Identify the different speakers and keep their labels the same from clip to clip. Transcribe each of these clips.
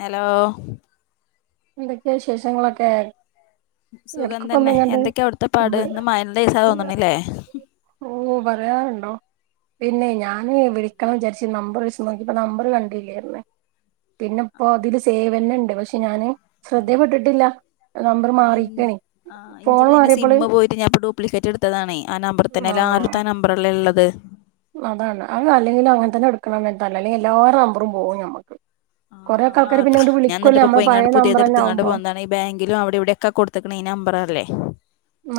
Speaker 1: Hello
Speaker 2: എന്തൊക്കെയ വിശേഷങ്ങളൊക്കെ
Speaker 1: സുഖം തന്നെ
Speaker 2: എടക്കൊക്കെങ്ങാണ്ട്
Speaker 1: എന്തൊക്കെയാ അവിടുത്തെ പാട് എന്ന് മയയുള്ള ദിവസാ തോന്ന്ണുല്ലേ
Speaker 2: ഓ പറയാറുണ്ടോ പിന്നെ ഞാന് വിളിക്കണം വിചാരിച്ച് നമ്പർ വിളിച്ച്നോക്കിപ്പ നമ്പറ് കണ്ടില്ലായിരുന്നേ പിന്നെ ഇപ്പൊ അതില് സേവന ഇണ്ട് പക്ഷെ ഞാന് ശ്രദ്ദേപ്പെട്ടിട്ടില്ല നമ്പർ
Speaker 1: ആ ഇൻ
Speaker 2: മാറീക്കാണെ ഫോണ് മാറിയപ്പോള്
Speaker 1: ഡ്യൂപ്ലിക്കേറ്റെടുത്തതാണേ ആ നമ്പർ തന്നെ ആദ്യത്തെ ആ നമ്പറല്ലേ ഉള്ളത്
Speaker 2: അതാണ് അ അല്ലെങ്കിലും അങ്ങനെത്തന്നെടുക്കണം അല്ലെൽ എല്ലാര് നമ്പറും പോവും നമ്മുക്ക് കൊറേ
Speaker 1: ആ ഞാഎന്നിട്ട് ഇപ്പപ്പോയിങ്ങാട്ണ്ട്
Speaker 2: തന്നെ
Speaker 1: പുതിയതെട്ത്തുങ്ങാണ്ട്
Speaker 2: ആവുമ്പോ
Speaker 1: പോന്നതാണ് ഈ ബാങ്കിലും അവിടെവിടെക്കെ കൊടുക്കണ ഈ നമ്പറാ അല്ലെ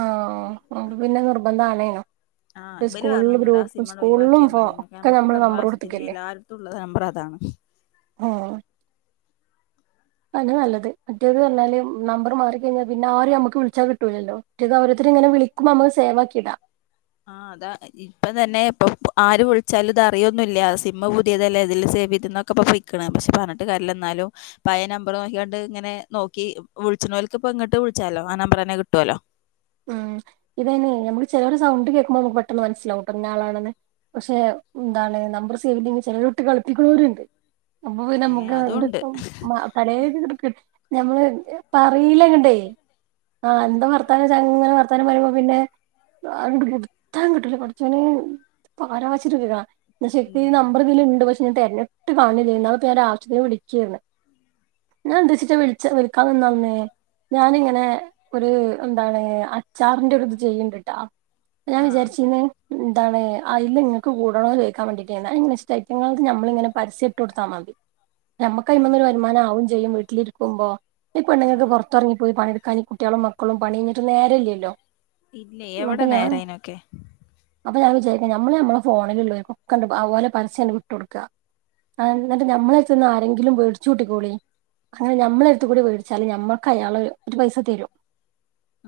Speaker 2: ആ അതോണ്ട് പിന്നെ നിർബന്ധാണേനു
Speaker 1: ആഹ് ഇബല് പറഞ്ഞൂഞ്ഞോട് ആ
Speaker 2: ഫോ
Speaker 1: സിമ്മങ്ങ്ണ്ടൊഴിവാക്കിയാമതിന്ന്
Speaker 2: ഒക്കെ
Speaker 1: നമ്മക്കിപ്പ
Speaker 2: നമ്മള് നമ്പർ
Speaker 1: നമ്മളാവശ്യത്തിന്
Speaker 2: കൊടുത്തിക്കല്ലേ
Speaker 1: എല്ലാര്ട്ത്തുള്ള നമ്പർ അതാ താണ്
Speaker 2: ആ അതാ നല്ലത് മറ്റേത് പറഞ്ഞാല് നമ്പർ മാറിക്കഴിഞ്ഞാ പിന്നെ ആരെ നമ്മുക്ക് വിളിച്ചാൽ കിട്ടൂലല്ലോ മറ്റേത് അവര്ത് ങ്ങനെ വിളിക്കുമ്പൊ നമ്മള് സേവാക്കിടാം
Speaker 1: ആഹ് അതാ ഇപ്പംതന്നെ ഇപ്പൊ ആര് വിളിച്ചാലും ഇതറിയോന്നുല്ല സിമ്മ് പുതിയതല്ലേ ഇതിൽ സേവെയ്തുന്ന ഫേക്കാണ് പക്ഷെ പറഞ്ഞിട്ട് കര്യല്ല എന്നാലും പയനമ്പറ് നോക്കിക്കൊണ്ട് ഇങ്ങനെ നോക്കി വിളിച്ച്ണോൽക്ക്പ്പ പ്പ്ങ്ങ്ട്ട് വിളിച്ചാലോ ആ നമ്പറന്നെ കിട്ടുവല്ലോ
Speaker 2: ഉം ഇതന്നെ നമ്മക്ക് ചിലരുടെ സൗണ്ട് കേൾക്കുമ്പോ നമുക്ക് പെട്ടെന്ന് മനസ്സിലാവുംട്ട ഇന്ന ആളാണെന്ന് പക്ഷെ എന്താണ് നമ്പർ സേവ്ണ്ടെങ്ങെ ചിലരോട്ട് കളിപ്പിക്കുന്നോരുണ്ട് അപ്പ പിന്നെ
Speaker 1: ഏഹ്
Speaker 2: മുഖം
Speaker 1: അതുണ്ട്
Speaker 2: എട്ക്കും [unintelligible] ഞമ്മള് പറയിലങ്ങ്ണ്ടേ ആ എന്താ വർത്താനം ങ്ങനെ വർത്താനം പറയുമ്പോ പിന്നെ അണ്ട് കൊടുത്താൻ കിട്ടൂല പടച്ചോനേ ഇപ്പരാവെച്ച്ട്ട്വരാ എന്ന ശെരിക്കി
Speaker 1: ഉം
Speaker 2: നമ്പർ ഇതിലണ്ട് പക്ഷെ ഞാൻ തെരഞ്ഞിട്ട് കാണണില്ല ഇതിന്ന് ഞാൻ ആവശ്യത്തില് വിളിക്കായിരുന്നു ഞാൻ എന്തേച്ചിട്ടാ വിളിച്ച എട്ക്കാത്ന്നാളഞ്ഞേ ഞാനിങ്ങനെ ഒരു എന്താണ് അച്ചാറിന്റെ ഒരിത് ചെയ്യ്ണ്ട്ട്ടാ ഞാൻ
Speaker 1: ആഹ്
Speaker 2: വിചാരിച്ചിന്ന് എന്താണ് അയില് നിങ്ങക്ക് കൂടണോ ചോദിക്കാൻവേണ്ടിട്ടായിരുന്നു ഇങ്ങന ഐറ്റങ്ങൾക്ക് നമ്മളിങ്ങനെ പരസ്യെട്ട് കൊടുത്താമതി
Speaker 1: [inaudible] തന്നെ
Speaker 2: നമ്മുക്കവ്മന്നൊരു വരുമാനാവും ചെയ്യും വീട്ടിലിരിക്കുമ്പോ ഈ പെണ്ണ്ങ്ങക്ക്
Speaker 1: ആഹ്
Speaker 2: പുറത്തെറങ്ങിപ്പോയി പണി ക്കയ്ന് കുട്ട്യാളും മക്കളും പണിം കഴിഞ്ഞിട്ട് നേരല്ലല്ലോ
Speaker 1: ഇല്ല
Speaker 2: അപ്പൊ
Speaker 1: എവിടെ
Speaker 2: ഞാൻ
Speaker 1: നേരയ്നൊക്കെ
Speaker 2: അപ്പൊ ഞാൻ വിചാരിക്കും നമ്മള് നമ്മള ഫോണിലുള്ളോർകൊക്കണ്ട് ഓലെ പരസ്യംണ്ട് വിട്ടുക കൊടുക്കുക ആ എന്നട്ട് ഞമ്മളട്ത്ത്ന്ന് ആരെങ്കിലും വേടിച്ചൂട്ടിക്കോളി അങ്ങനെ ഞമ്മളട്ത്തു കൂടി മേടിച്ചാല് ഞമ്മക്ക് അയാൾ ഒരു പൈസ തരും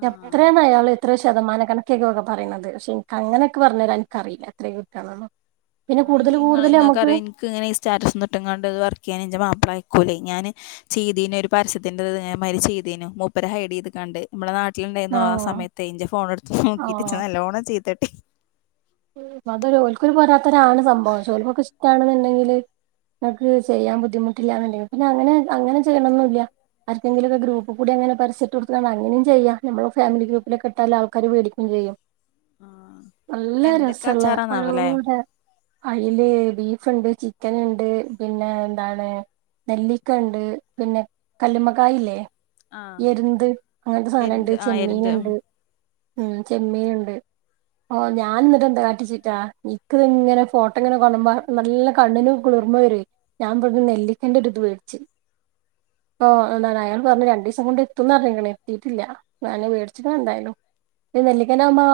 Speaker 1: ആഹ്
Speaker 2: എത്രേണയാൾ എത്ര ശതമാനകണക്ക് ക്കക്കെ പറയണത് പക്ഷെ എനക്ക് അങ്ങനൊക്കെ പറഞ്ഞരാൻ എനിക്കറീല്ല എത്രേണെന്ന്
Speaker 1: ആ് ഇനി നിങ്ങൾ ഇങ്ങക്കറിയ എനിക്ക ഇങ്ങനെ സ്റ്റാറ്റസിട്ടും കാണ്ട് വർക്ക് ചെയ്യാൻ എൻന്റെ മാപ്ലയയക്കു ആലെ ഞാന് ചെയ്തേന ഒരു പരസ്യത്തിന്റെമാതിരി ചെയ്തേന മൂപ്പരെ ഹൈഡെയ്ത് കാണ്ട് നമ്മുടെ നാട്ടി ണ്ടേനു ആ സമയത്ത് ൻ്റെ ഫോൺ എടുത്ത നോക്കീട്ട് ച്ച് നല്ലോണം ചീത്തട്ടി
Speaker 2: അതൊൽക്കൂര് പോരാത്തരാണ് സംഭവം ചോല്പ്പൊക്കെ ഇഷ്ടണെന്നുണ്ടെങ്കില് ങ്ങക്ക് ചെയ്യാൻ ബുദ്ധിമുട്ടില്ലാന്നുണ്ടെങ്കിൽ പിന്നെ അങ്ങനെ അങ്ങനെ ചെയ്യണൊന്നുല്ല്യ ആർക്കെങ്കിലുംക്കെ ഗ്രൂപ്പ്ക്കൂടിങ്ങനെ പരസ്യട്ട് കൊടുത്ത് കാണ്ട് അങ്ങനും ചെയ്യാം നമ്മള ഫാമില ഗ്രൂപ്പിലക്കെട്ടാൽ ആൾക്കാര് വേടിക്കും ചെയ്യും
Speaker 1: ആഹ്
Speaker 2: നല്ല
Speaker 1: എന്തൊക്കെ
Speaker 2: രസുള്ള ഓരോ
Speaker 1: അച്ചാറാന്നാവല്ലേ
Speaker 2: അയ്ല് ബീഫ് ണ്ട് ചിക്കൻ ഉണ്ട് പിന്നെ എന്താണ് നെല്ലിക്ക ഉണ്ട് പിന്നെ കല്ല്മകായല്ലേ
Speaker 1: ആഹ്
Speaker 2: എരുന്ത് അങ്ങനത്തെ സാധനണ്ട്
Speaker 1: എരുന്ത് ആഹ് എരുന്ത് ഉം
Speaker 2: ചെമ്മീന്ണ്ട് ഉം ചെമ്മീന്ണ്ട് ഓഹ് ഞാ ഞാൻ എന്നിട്ട എന്താ കാട്ടിച്ചിട്ടാ നിക്ക ഇത്ങ്ങനെ ഫോട്ടോങ്ങനെ കാണ്മ്പോ നല്ല കണ്ണിനും കുളിർമ വരും ഞാൻ പറഞ്ഞ നെല്ലിക്കണ്ട ഒരു ഇത് വേട്ച്ചു
Speaker 1: ഹ [inaudible]
Speaker 2: ഓ് ന്താണ്ട് അയാള് പറഞ്ഞു രണ്ടു ദിവസം കൊണ്ട് എത്തും ന്ന്റിഞ്ഞ ക്ക്ണ്. എത്തീട്ടില്ല ഞാൻ മേടിച്ച് ക്ക്ണെന്തായാലും നെല്ലിക്കൻ്റാവുമ്പോ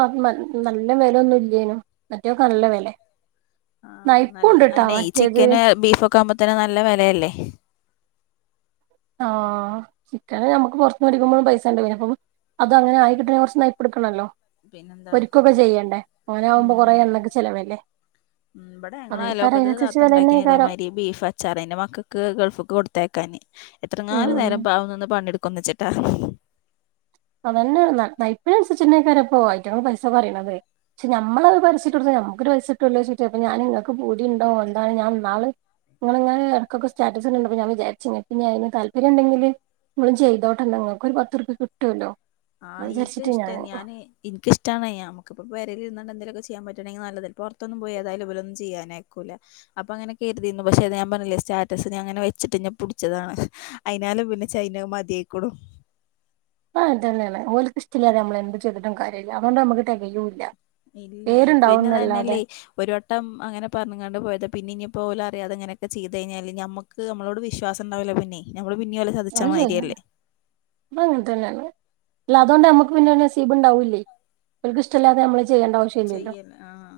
Speaker 2: നല്ല വിലൊന്നും ഇല്ലേനൂ മറ്റേക്ക നല്ല വില
Speaker 1: ആഹ്
Speaker 2: നയിപ്പുണ്ട്ട്ടാ മറ്റേത്
Speaker 1: ൻക്കാപോവ്ത്തന്നെ നല്ല വിലയല്ലേ
Speaker 2: ആഹ ചിക്കന് ഞമ്മക്ക് പൊറത്ത് മേടിക്കുമ്പോ പൈസ ഉണ്ട പിന്നപ്പം അത അങ്ങനെ ആയിക്കിട്ടണെ കുറച്ച് നയിപ്പെട്ക്കണല്ലോ
Speaker 1: പിന്നെന്താ
Speaker 2: ഒരിക്കൊക്കെ ചെയ്യണ്ടേ അങ്ങന നാകുമ്പോ
Speaker 1: ഉം
Speaker 2: കൊറെേ എണ്ണക്കെ ചെലവല്ലേ
Speaker 1: ഇവിടെ ഞങ്ങളെ
Speaker 2: അതേക്കാരം
Speaker 1: അയ്ലോക്കത്ത്
Speaker 2: അയിനനുസരിച്ച്
Speaker 1: താത്ത ഉണ്ടാക്കി
Speaker 2: വെലന്നെയ്ക്കാരം
Speaker 1: ഇതേമാതിരി ബീഫ് അച്ചാറ് ന്റെ മക്കൾക്ക് ഗൾഫ്ക്ക് കൊടുത്തയ്ക്കാന് എത്രങ്ങാനും
Speaker 2: ഉം
Speaker 1: നേരം പാവന്ന് പണി എട്ക്കുംന്ന്ച്ച്ട്ടാ
Speaker 2: അതന്നെ നൈപ്പിനനുസരിച്ചെന്നെക്കാര്പ്പോ ഐറ്റങ്ങൾ പൈസ പറയണത് പക്ഷെ നമ്മളത് പരിസ്യട്ടൊട്ത്താ നമുക്കൊരു പൈസട്ടല്ലോ വെച്ചിട്ട് അപ്പോ ഞാൻ ഇങ്ങക്ക് പൂതിണ്ടോ ന്താണ് ഞാൻ ന്നാള് ഇങ്ങള് ഇങ്ങെ ഇടക്കൊക്കെ സ്റ്റാറ്റസിട്ണ്ട അപ്പോ ഞാൻ വിചാരിച്ച് പിന്നെ അയിന് താല്പര്യം ഇണ്ടെങ്കില് ഇങ്ങള് ചെയ്തോട്ടണ്ടണ്ട് നിങ്ങക്കൊരു പത്തുർപ്യ കിട്ട്
Speaker 1: ആഹ് എനിക്ക് ഇഷ്ട ഞാന് എനിക്കിഷ്ടാണേ നമക്കിപ്പ പെരേലിരുന്നാ എന്തെലൊക്കെ ചെയ്യാൻ പറ്റുണെ നല്ലതെ പുറത്തൊന്നും പോയി ന് ഏതായാലും ഇവലൊന്നും ചെയ്യാനയ്ക്കൂല അപ്പൊങ്ങനെ കരുതിനു പക്ഷേ ഞാ ഞാൻ പറഞ്ഞില്ലേ സ്റ്റാറ്റസ് ഞ അങ്ങനെ വെച്ചിട്ട് ന്നെ പുടിചതാണ് അയ്നാല് പിന്നെ ചൈനാ മതിയായിക്ക്ണു ഉം
Speaker 2: ആഹ് അതന്നെയാണ് ഓല്ക്കിഷ്ടില്ലാതെ നമ്മള് എന്ത് ചെയ്തിട്ടും കാര്യല്ല അതുകൊണ്ട് നമ്മക്ക് തെകയുല്ല്യ
Speaker 1: ഇല്ലേ പിന്നെ അതന്നല്ലേ ഒരു വട്ടം അങ്ങനെ പറഞ്ഞങ്ങാണ്ട് പോയത് പിന്ന ഇഞ്ഞിപ്പോ ഓലറിയാതെങ്ങനൊക്കെ ചെയ്തയ്ഞ്ഞാല് നമക്ക് നമ്മളോട് വിശ്വാസംണ്ടാവൂല്ല പിന്നെ മ്മള് ചതിച്ച മാരിയല്ലേ
Speaker 2: അപ്പൊ അങ്ങെൻ തന്നെണ് അല്ല അതൊണ്ട് നമ്മുക്ക് പിന്നൊരു നസീബ് ണ്ടാവൂല്ലേ ഓല്ക് ഇഷ്ടല്ലാതെ നമ്മ
Speaker 1: ചെയ്യല്ലേ ആഹ്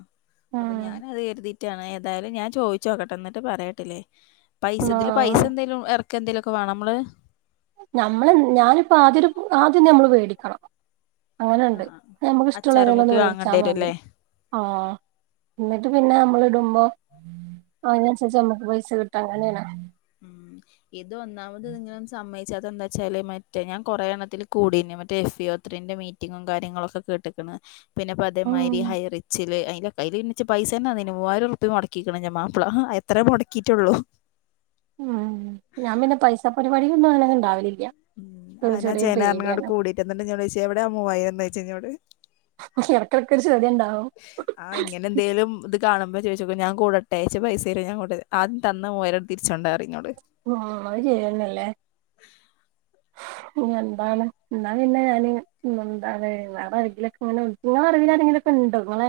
Speaker 1: അപ്പൊ ഞാൻ
Speaker 2: ഉം
Speaker 1: അത് കരുതീട്ടാണ് ഏതായാലും ഞാൻ ചോയ്ച്ചോക്കട്ടെ എന്നിട്ട് പറയട്ടില്ലേ പൈസ ഇതില്
Speaker 2: ആഹ്
Speaker 1: പൈസന്തേലും ഇറക്കെന്തെങ്കിലൊക്കെ വേണ മ്മള്
Speaker 2: നമ്മളെ ഞാനിപ്പോ ആദ്യം ആദ്യം നമ്മള് മേടിക്കണം അങ്ങനെയുണ്ട്
Speaker 1: ആഹ്
Speaker 2: നമുക്ക്
Speaker 1: അച്ചാറും
Speaker 2: ഇഷ്ടുള്ളൊരണ്ണെന്ന്
Speaker 1: കുപ്പി
Speaker 2: മെട്ച്ചാൽ
Speaker 1: വാങ്ങേണ്ടി വരും
Speaker 2: മതി
Speaker 1: അല്ലേ
Speaker 2: ആഹ് ന്നിട്ട് പിന്നെ നമ്മൾ ഇടും മ്പോ അതിനനുസരിച്ച് നമ്മക്ക് പൈസ കിട്ട അങ്ങനെ ണ്
Speaker 1: ഉമ് ഇത് ഒന്നാമത് ഇങ്ങന സമ്മ ച്ച് അതെന്താ വച്ചാല് മറ്റേ ഞാൻ കൊറെ എണ്ണത്തിൽ കൂടിന്നു മറ്റേ എഫ് ത്രിന്റെ മീറ്റിങ്ങും കാര്യങ്ങളുംക്കെ കേട്ട്ക്ക് ണ് പിന്നെ പ്പ
Speaker 2: ഉം
Speaker 1: അതേമാതിരി ഹൈ റി ച്ചില് [unintelligible] മൂവായിരർപ്യാ മുടക്കിക്ക് ണ് ഞാൻ മാപ്പള എത്രേ മുടക്കയിട്ടുള്ളൂ
Speaker 2: ഉമ് ഞാൻ പിന്നെ പൈസ പരിപാടികൊന്നും അങ്ങനെ ഇണ്ടാവലില്ല
Speaker 1: ഉമ് ആനാ ചേനറിനോട് കൂടിക്ക എന്നിട്ട് എന്നോട് ചോയ്ച്ച എവിടെയാ ആ മുവായിരം ചോയ്ച്ച യിന്നോട്
Speaker 2: ഇടക്കിടക്ക് ഒരു ചെടി ഉണ്ടാവും
Speaker 1: ആഹ് ഇങ്ങനെ എന്തെലും ഇത് കാണുമ്പോ ചെയ്ച്ചപ്പെ ഞാൻ കൂടെട്ടേ ച്ച് പൈസ തരോ ഞാ കൂ ആദ്യം തന്ന മുവായിരം തിരിച്ചുണ്ട പറിം
Speaker 2: ആഹ് അത് ശരിയാന്നെല്ലേ ഇനി എന്താണ് ന്നാ ഞ പിന്നെ ഞാന് എന്താണ് വേറെ ആരെങ്കിലൊക്കെ ഇങ്ങനെ നിങ്ങള അറിവിലരെങ്കിലൊക്കെ ഉണ്ടോ നിങ്ങളെ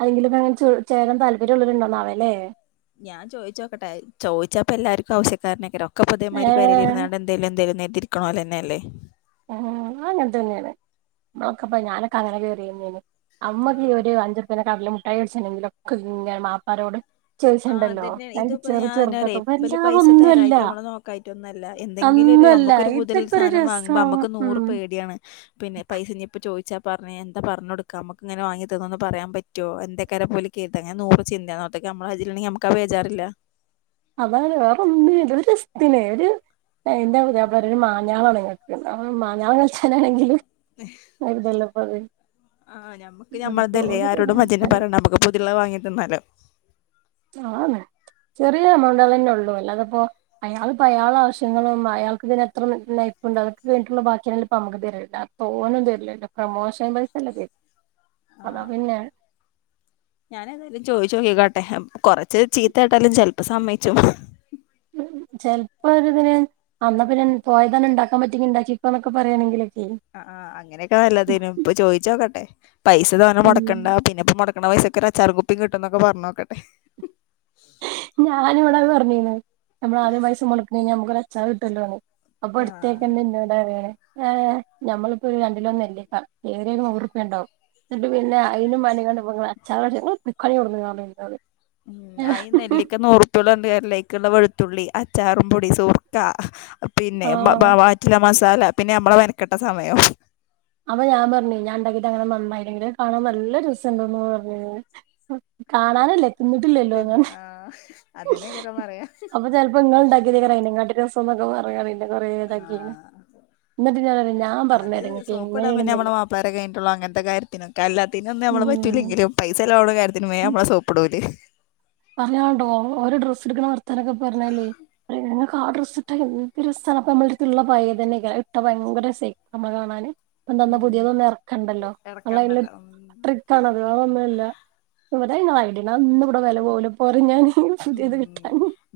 Speaker 2: ആരെങ്കിലൊക്കെ ഇങ്ങനെ ചേ ചേരാൻ താല്പര്യള്ളര് ഉണ്ടോന്നാവേ ല്ലേ
Speaker 1: ഞാൻ ചോദിച്ചോക്കട്ടെ ചോദിച്ചാപ്പ എല്ലാർക്കും ആവശ്യക്കാരനെക്കാരം ഒക്കെ ഇദ്ദേമാരി
Speaker 2: ഏഹ്
Speaker 1: പേരെലിരുന്ന് ന്നാണ്ട് എന്തേലും എന്തലും കരുതി ഇരിക്കുന്നോലെന്നെ ല്ലേ
Speaker 2: ആഹ് അങ്ങൻ തന്നെയാണ് നമ്മളൊക്കെപ്പ ഞാനൊക്കെ അങ്ങന കേറി തന്നെന്ന് അമ്മക്ക് ഈ ഒരു അഞ്ചുർപന്റെ കടല മുട്ടായി മെടിച്ചെണങ്കിലൊക്കെ മാപ്പാള്ള രോട്
Speaker 1: ആഹ് അതന്നെ ഇതുപ്പോ ഞാൻ റയെ ഇബല് പൈസ
Speaker 2: വല്ലാതൊന്നുമല്ല
Speaker 1: തരായ്ട്ടോ നമ്മളെ നോക്കായ്ട്ടോ ഒന്നുല്ല എന്തെങ്കിലും ന്തെങ്കിലൊരു
Speaker 2: അന്നല്ല
Speaker 1: നമുക്ക് ഒരു പൂതിള്ളെ
Speaker 2: ഇതൊക്കെ ഒരു
Speaker 1: സാനം വാങ്ങുമ്പോ
Speaker 2: രസം
Speaker 1: അമ്മക്ക് നൂറ്
Speaker 2: ഉം
Speaker 1: പേടി ആണ് പിന്നെ പൈസ ഇപ്പോ ചോയ്ച്ചാ പർന്നെ എന്താ പറഞ് കൊട്ക്ക അമ്മക്ക്ങ്ങനൊ വാങ്ങി തന്ന് പറയാൻ പറ്റോ എന്തെക്കാരം പ്പോ ഓല് കേര്താ അങ്ങനെ നൂറ് ചിന്തെ നോട്ട നമ്മളെ കൈജ്ജ്ല്ണ്ടെങ്കി നമുക്ക് ആഹ് ബോജാറില്ല
Speaker 2: അതാണ് വേറെ ഒന്നിനും അല്ല ഒരു രസ്ത്തിന് ഒരു എന്റെ പുതിയാപ്പിള പറയും ഒരു മാഞ്ഞാളാണ് ഇങ്ങക് ഞാൻ മഞ്ഞാളം കൾച്ചാനാണെങ്കില് അര് തല്ലപ്പത്
Speaker 1: ആഹ് ഞമ്മക്ക് നമ്മൾതല്ലേ ആരോടും
Speaker 2: തരാൻ
Speaker 1: വജ്നെ
Speaker 2: മുട്ടായി
Speaker 1: പറയണ്ട നമ്മുക്ക് പൂതിള്ളത് വാങ്ങി തിന്നാലോ
Speaker 2: ആന്ന് ചെറിയ എമൗണ്ടാളെന്നെ ഒള്ളൂ അല്ലാതപ്പോ അയാള് പ്പ അയാളെ ആവശ്യങ്ങളും അയാൾക്ക് പിന്നെ എത്ര [unintelligible] പ്പ് ഉണ്ടാവും അതോക്കെ കഴിഞ്ഞിട്ടോള്ളു ബാക്കില്ലെ ഇപ്പ നമുക്ക് തെരോള്ളു തോനെന്നും തരില്ലല്ലോ പ്രൊമോഷൻ പൈസല്ലേ കി അതാ പിന്നെ
Speaker 1: ഞാന് എതായാലും ചോയ്ചോക്കിക്കോട്ടെ കൊറച്ച് ചീത്ത കേട്ടാലും ചെലപ്പം സമ്മയ്ച്ചും [inaudible]
Speaker 2: ചെലപ്പോ ഒരുരിതിന് അന്ന പിന്നെ പോയതന്നെ ഉണ്ടാക്കാൻ പറ്റിയെങ്കി ഉണ്ടാക്കിക്കെ പറയാണെങ്കില്
Speaker 1: ആആ അങ്ങനെയൊക്കാ നല്ലതെന്നു ഇപ്പൊ ചോദിച്ചോക്കട്ടെ പൈസ തോനെ
Speaker 2: ഉം
Speaker 1: മുടക്കണ്ട പിന്നെ ഇപ്പൊ മുട വെക്കാന പൈസൊക്കെ ഒരു അച്ചാർ കുപ്പി കിട്ടും എന്നൊക്കെ പറഞ്ഞോക്കട്ടെ
Speaker 2: ഞാനി ഇവിടെ പറഞ്ഞീന്ന് നമ്മള ആദ്യം പൈസ മൊടകീനിൻ നമ്മുക്ക്ഒരു അച്ചാർ കിട്ടല്ലോണ് അപ്പൊ
Speaker 1: ആ
Speaker 2: ഇടുത്തേക്ക ന്നെഇന്നോട് പറയേണ് ഏ നഞമ്മളിപ്പോഒരു രണ്ടിലോ നെല്ലിക്ക ഏറൽ ഒരു നൂറ്ുപ്പ്യ ഉണ്ടാവും എന്നിട്ട് പിന്നെ അയിനും മണ്ടി കണ്ട് അച്ചാർ വാങ്ങനിങ്ങൾ പോയ്ക്കണി ആവുട്ന്ന് പറിം ഇന്നോട്
Speaker 1: ഉം ആയി ഈ നെല്ലിക്ക നുറുപ്പള്ളൂ പറഞ്ഞിട്ട് കാര്യല്ല ഐക്കുള്ള വെളുത്തു ത്തുള്ളി അച്ചാറുംപൊടി സുർക്ക പിന്നെ ബ ബ
Speaker 2: ആഹ്
Speaker 1: വാറ്റില ല പിന്നെ നമ്മള മെൻക്കട്ട സമയം
Speaker 2: അപ്പൊ ഞാൻ പറഞ്ഞ ഞാൻ ഉണ്ടാക്കിട്ട് അങ്ങനെ നന്നായില്ലെങ്കിലും അഹ് കാണാൻ നല്ല രസംുണ്ടോന്ന് പറഞ്ഞ കാണാനല്ലേ
Speaker 1: തിന്ന്
Speaker 2: തിന്നട്ടിലല്ലോന്നറഞ്ഞു
Speaker 1: ആ അതന്നെക്കാരം പറയാ
Speaker 2: അപ്പൊ ചിലപ്പോ ഇങ്ങണ്ടാക്കിയതേക്കാരം ഐനികാറ്റി രസം ന്നൊക്കെ പറഞ്ഞ് കണ്ട് ഇന്നെ കൊറെ തൊക്കെയന്ന്
Speaker 1: ആ
Speaker 2: എന്നിട്ട് ഞൻ ഞാൻ പറഞ്ഞഞ്രങ്ങ
Speaker 1: സോപ്പിടാ പിന്നെ നമ്മള മാപ്പിളാ രെ കഴിഞ്ഞട്ടുള്ളോ അങ്ങത്തൊര്ത്തിനൊക്കെ എല്ലാത്തിനൊന്നും നമ്മ
Speaker 2: ഉം
Speaker 1: പറ്റില്ലെങ്കിലും പൈസ ചെലവാവുന്ന കാര്യത്തിൽ ത്തിന് വെ നമ്മളെ സോപ്പിട്ടുഓല്
Speaker 2: പറയാനണ്ടോ ഒരു ഡ്രസ് എക്കണ വർത്താനൊക്കെ പറഞ്ഞല് [unintelligible] ആ ഡ്രസ്സ് ട്ടാൽ എന്തൊരു രസംണ് അപ്പ നമ്മള്ളത്ത് ഇള്ള പയ തന്നെക്കാരം അയിട്ടാ ഭയങ്കരസ നമ്മള് കാണാൻ ഇപ്പൊ തന്ന
Speaker 1: ഉം
Speaker 2: പുതിയതൊന്നും ഇറക്കണ്ടല്ലോ നല്ല
Speaker 1: എടക്കണ്ടല്ലോ
Speaker 2: അതി
Speaker 1: ഉം
Speaker 2: ട്രിക്ക് ആണത് വേറെതൊന്നുല്ല ഇത നിങ്ങളായിട്ട അന്ന ഇവിടെ വില പോല പോറ ഞാൻ [unintelligible]
Speaker 1: ഉ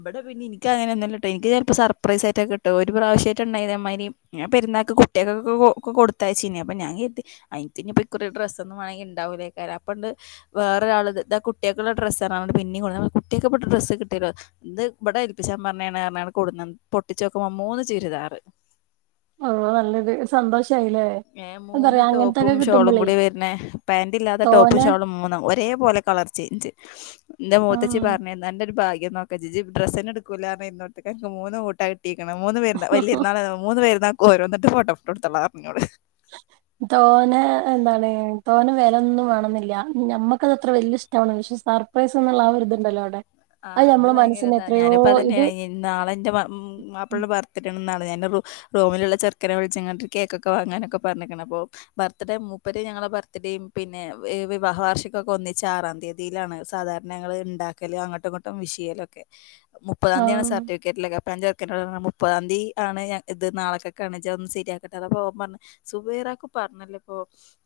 Speaker 1: ഇവിടെ പിന്നെ എനിക്ക അങ്ങനെ ഒന്നുമില്ലാട്ടോ എനിക്ക്ഞാൻ ഇപ്പൊ സർപ്രൈസ്ആയിട്ടെ കിട്ടും ഒരു പ്രാവശ്യമായിട്ട് ഉണ്ടായ ഇതെ മാതിരി പെരുന്നാൾ ക്ക് കുട്ടിൾക്കൊക്കെകൊടുത്തയച്ച ഇനു അപ അപ്പോ ഞാൻ കേട്ടു ഇക്കുറി ഡ്രസ് ഒന്നും വാങ്ങണ്ട അപ്പോണ്ട് വേറെ ഒരാള് ഇതാ കുട്ടി ക്കുള്ള ഡ്രസ്സാണ് അതു കൊണ്ട് പിന്നെ കൊടു കുട്ടിയൊക്കെട്ട ഡ്രസ്സ് കിട്ടല്ലോ ഇവിടെ ഏൽപ്പിച്ചാ പറഞ്ഞഞ്ഞ കൊടുന്ന് പൊട്ടിച്ച് നോക്കുമ്പോ മൂന്ന് ചുരിദാർ ആറ്
Speaker 2: ഓ നല്ലത് സന്തോഷം
Speaker 1: ഏ മൂന്ന് ടോപ്പും ഷോളും
Speaker 2: കിട്ടുമ്പളേ
Speaker 1: കൂടി വരുന്നെ പാന്റ് ഇല്ലാത്ത ടോപ്പും
Speaker 2: തോനെ
Speaker 1: ഷോളും മൂന്നും ഒരേ പോലെ കളർ ചേഞ്ച് എന്റെ മൂത്തച്ചി
Speaker 2: ആഹ്
Speaker 1: പറഞ്ഞ അന്റെ ഒരു ഭാഗ്യം നോക്കാച്ചി ഡ്രസ്ന്നെ എടുക്കൂല്ലാന്നറിഞ്ഞിട്ട് അൻക്ക് മൂന്ന് കൂട്ടായിട്ട് ന്ന്േരന. കോര വന്നട്ട ഫോട്ടോട്ടടുോള [unintelligible] പറഞ്ഞോട്
Speaker 2: തോന എന്താണ് തോന വ ഇതൊന്നും വേണമെന്നില്ല നമുക്ക് വലിയ ഇഷ്ടമാണ് പക്ഷെ സർപ്രൈസ്ന്നുള്ള ആ ഒരു ഇതുണ്ടല്ലോ അവിടെ
Speaker 1: ആ അത്
Speaker 2: നമ്മളെ മനസ്സിന്
Speaker 1: ഭയങ്കരതാ
Speaker 2: എത്രയോ
Speaker 1: ഞാനിപ്പ അതന്നെ
Speaker 2: ഇത്
Speaker 1: നാളെ എന്റെ മാപ്പിള ബർത്ത് ടേണ് ണ് റൂമിലുള്ള ചെറുക്കനെ വിളിച്ച് ഒരു കേക്കൊക്കെ വാങ്ങാനൊക്കെ പറഞ്ഞേക്കണ് അപ്പൊ ബർത്ത്ഡേ മുപ്പ ഞങ്ങളുടെ ബർത്ത് ഡേയും പിന്നെ വിവാഹ വാർഷിക മൊക്കെ ഒന്നിച്ച് ആറാം തീയതിയിലാണ് സാധാരണ ഞങ്ങൾ ഉണ്ടാക്കല് അങ്ങട്ട് വിഷയലൊക്കെ മുപ്പതാം തീയാണ്
Speaker 2: ആഹ്
Speaker 1: സർട്ടിഫിക്ക ലൊക്കെ ഇപ്പ ചക്ക മുപ്പതാം തീയതി ആണ് ഇത് നാളെക്കൊണ് ശരിയാക്കട്ടെ അ പോകു സുബൈറി ത പറഞ്ഞല്ലോ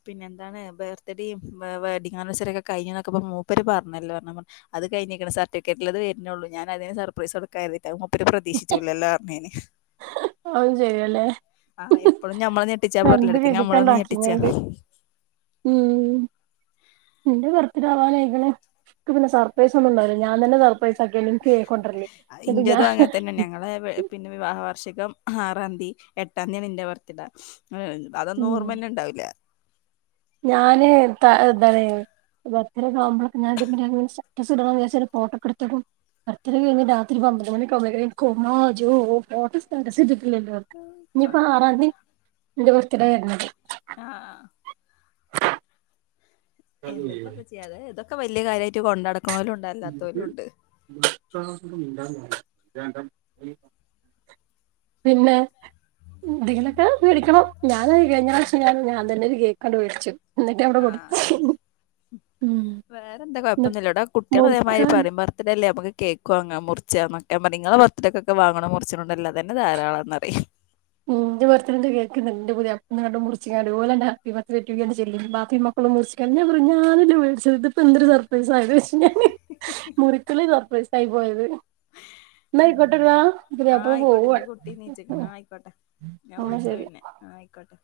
Speaker 1: പിന്നെ എന്താണ് ബർത്ത്ഡേയും വെഡ്ഡിംഗാനസറിയും. കഴിഞ്ഞക്ക മൂപ്പ പറഞ്ഞല്ലോ അത് കഴിഞ്ക്ക്ണ് ഫിക്കറ്റിൽത് വരുന്നുയള്ളൂ ഞാന അതിന് സർപ്രൈസ് കൊടുക്കായിരുന്ന താ പ്രതീക്ഷിച്ചില്ലല്ലോ ന്നറിഞ്ഞ് ഞാന്
Speaker 2: [unintelligible]
Speaker 1: ആഹ എപ്പോഴും ഞമ്മള ഞെട്ടിച്ചാ
Speaker 2: രണ്ട്
Speaker 1: പൊരളെടുക്കും ഞമ്മളൊന്ന് ഞെട്ടിച്ചാ
Speaker 2: രീതിക്കണ്ടാക്കിങ്ങാണ്ട് ഉം എന്റെ ബർത്ത്ഡേ പിന്നെ സർപ്രൈസ് ഒന്നും ഉണ്ടായില്ല ഞാൻ തന്നെ സ പൈസക്ക നി കേക്കണ്ടലി എ ഞാൻ
Speaker 1: ഇന്റതും അങ്ങനെ തന്നെ ഞങ്ങളെ
Speaker 2: [unintelligible]
Speaker 1: പിന്നെ വിവാഹ വാർഷികം ആറാം തീയതി എട്ടാം തീയതി എന്റെ ബർത്ത്ഡാ അതൊന്നും
Speaker 2: ഉം
Speaker 1: ഓർമ്മ തന്നെ ഉണ്ടാവൂല്ല
Speaker 2: അതെ ബർത്ത്ഡേക്കാവുമ്പോ ഞാൻ സ്റ്റാസ് ഇടാംവിചാരിച്ചിട്ട് ഫോട്ടക്കെ എടുത്തപ്പോ പർത്ത കഴിഞ്ഞ് രാത്രി പന്ത്രണ്ട് മണികുമ്പഴിഞ് കൊമാോട്ട [unintelligible] ഇനിയിപ്പോ ആറാം തീയതി എന്റെ ബർത്ത്ഡേ വരുന്നുണ്ട്
Speaker 1: ആ എന്നത്തെപ്പ ചെയ്യാതെ ഇതൊക്കെ വലിയ കാര്യമായിട്ട് കൊണ്ട നടക്കണം
Speaker 2: ഇണ്ട രണ്ട [unintelligible] പിന്നെ ഇന്തനൊക്കെ മേടിക്കണം ഞാൻ കഴിഞ്ഞ ആ ഞാൻ തന്നെ ഒരു കേക്കണ്ട് മേടിച്ചു എന്നിട്ട് അവിടെ
Speaker 1: ആ
Speaker 2: കൊടുത്ത എന്നിട്ട്
Speaker 1: അത മാതിരി
Speaker 2: മുറിക്കാൻ
Speaker 1: പറയും ബർത്ത്ഡേ മ്മക്ക് കേൾക്കും മുറിച്ചക്കാ നിങ്ങളെ ബർത്ത്ഡേക്കൊണണം മുറിച്ച എല്ലാ തന്നെ ധാരാളം എന്നറിയാം [inaudible]
Speaker 2: എന്റെ ബർത്ത്ഡണ്ട് കേൾക്കുന്നു എന്റെ പുതിയപ്പന്ന് കണ്ട് മുറിച്ചിക്കാണ്ട് പോലണ്ട് ബർത്ത് ചെല്ല ബപ്പി മക്കളും മുറിച്ചിക്കണ്ട് ഞാ കുറഞ്ഞാനെ വേടിച്ചത് ഇതിപ്പൊ എന്തൊരു സർപ്രൈസ ആയത് പക്ഷേ ഞാൻ മുറിക്കുള്ളി സർപ്രൈസ് ആയി പോയത്
Speaker 1: ഉം
Speaker 2: ന്നായിക്കോട്ടേന്നാ
Speaker 1: ആഹ്
Speaker 2: അപ്പം
Speaker 1: ആയിക്കോട്ടെ
Speaker 2: പോകുവാ
Speaker 1: എന്റെ കുട്ടി നീച്ചിക്കണ് ആഹ് ആയിക്കോട്ടെ ഞാൻ വിളിച്ച പിന്നെ ആ ആയിക്കോട്ടെ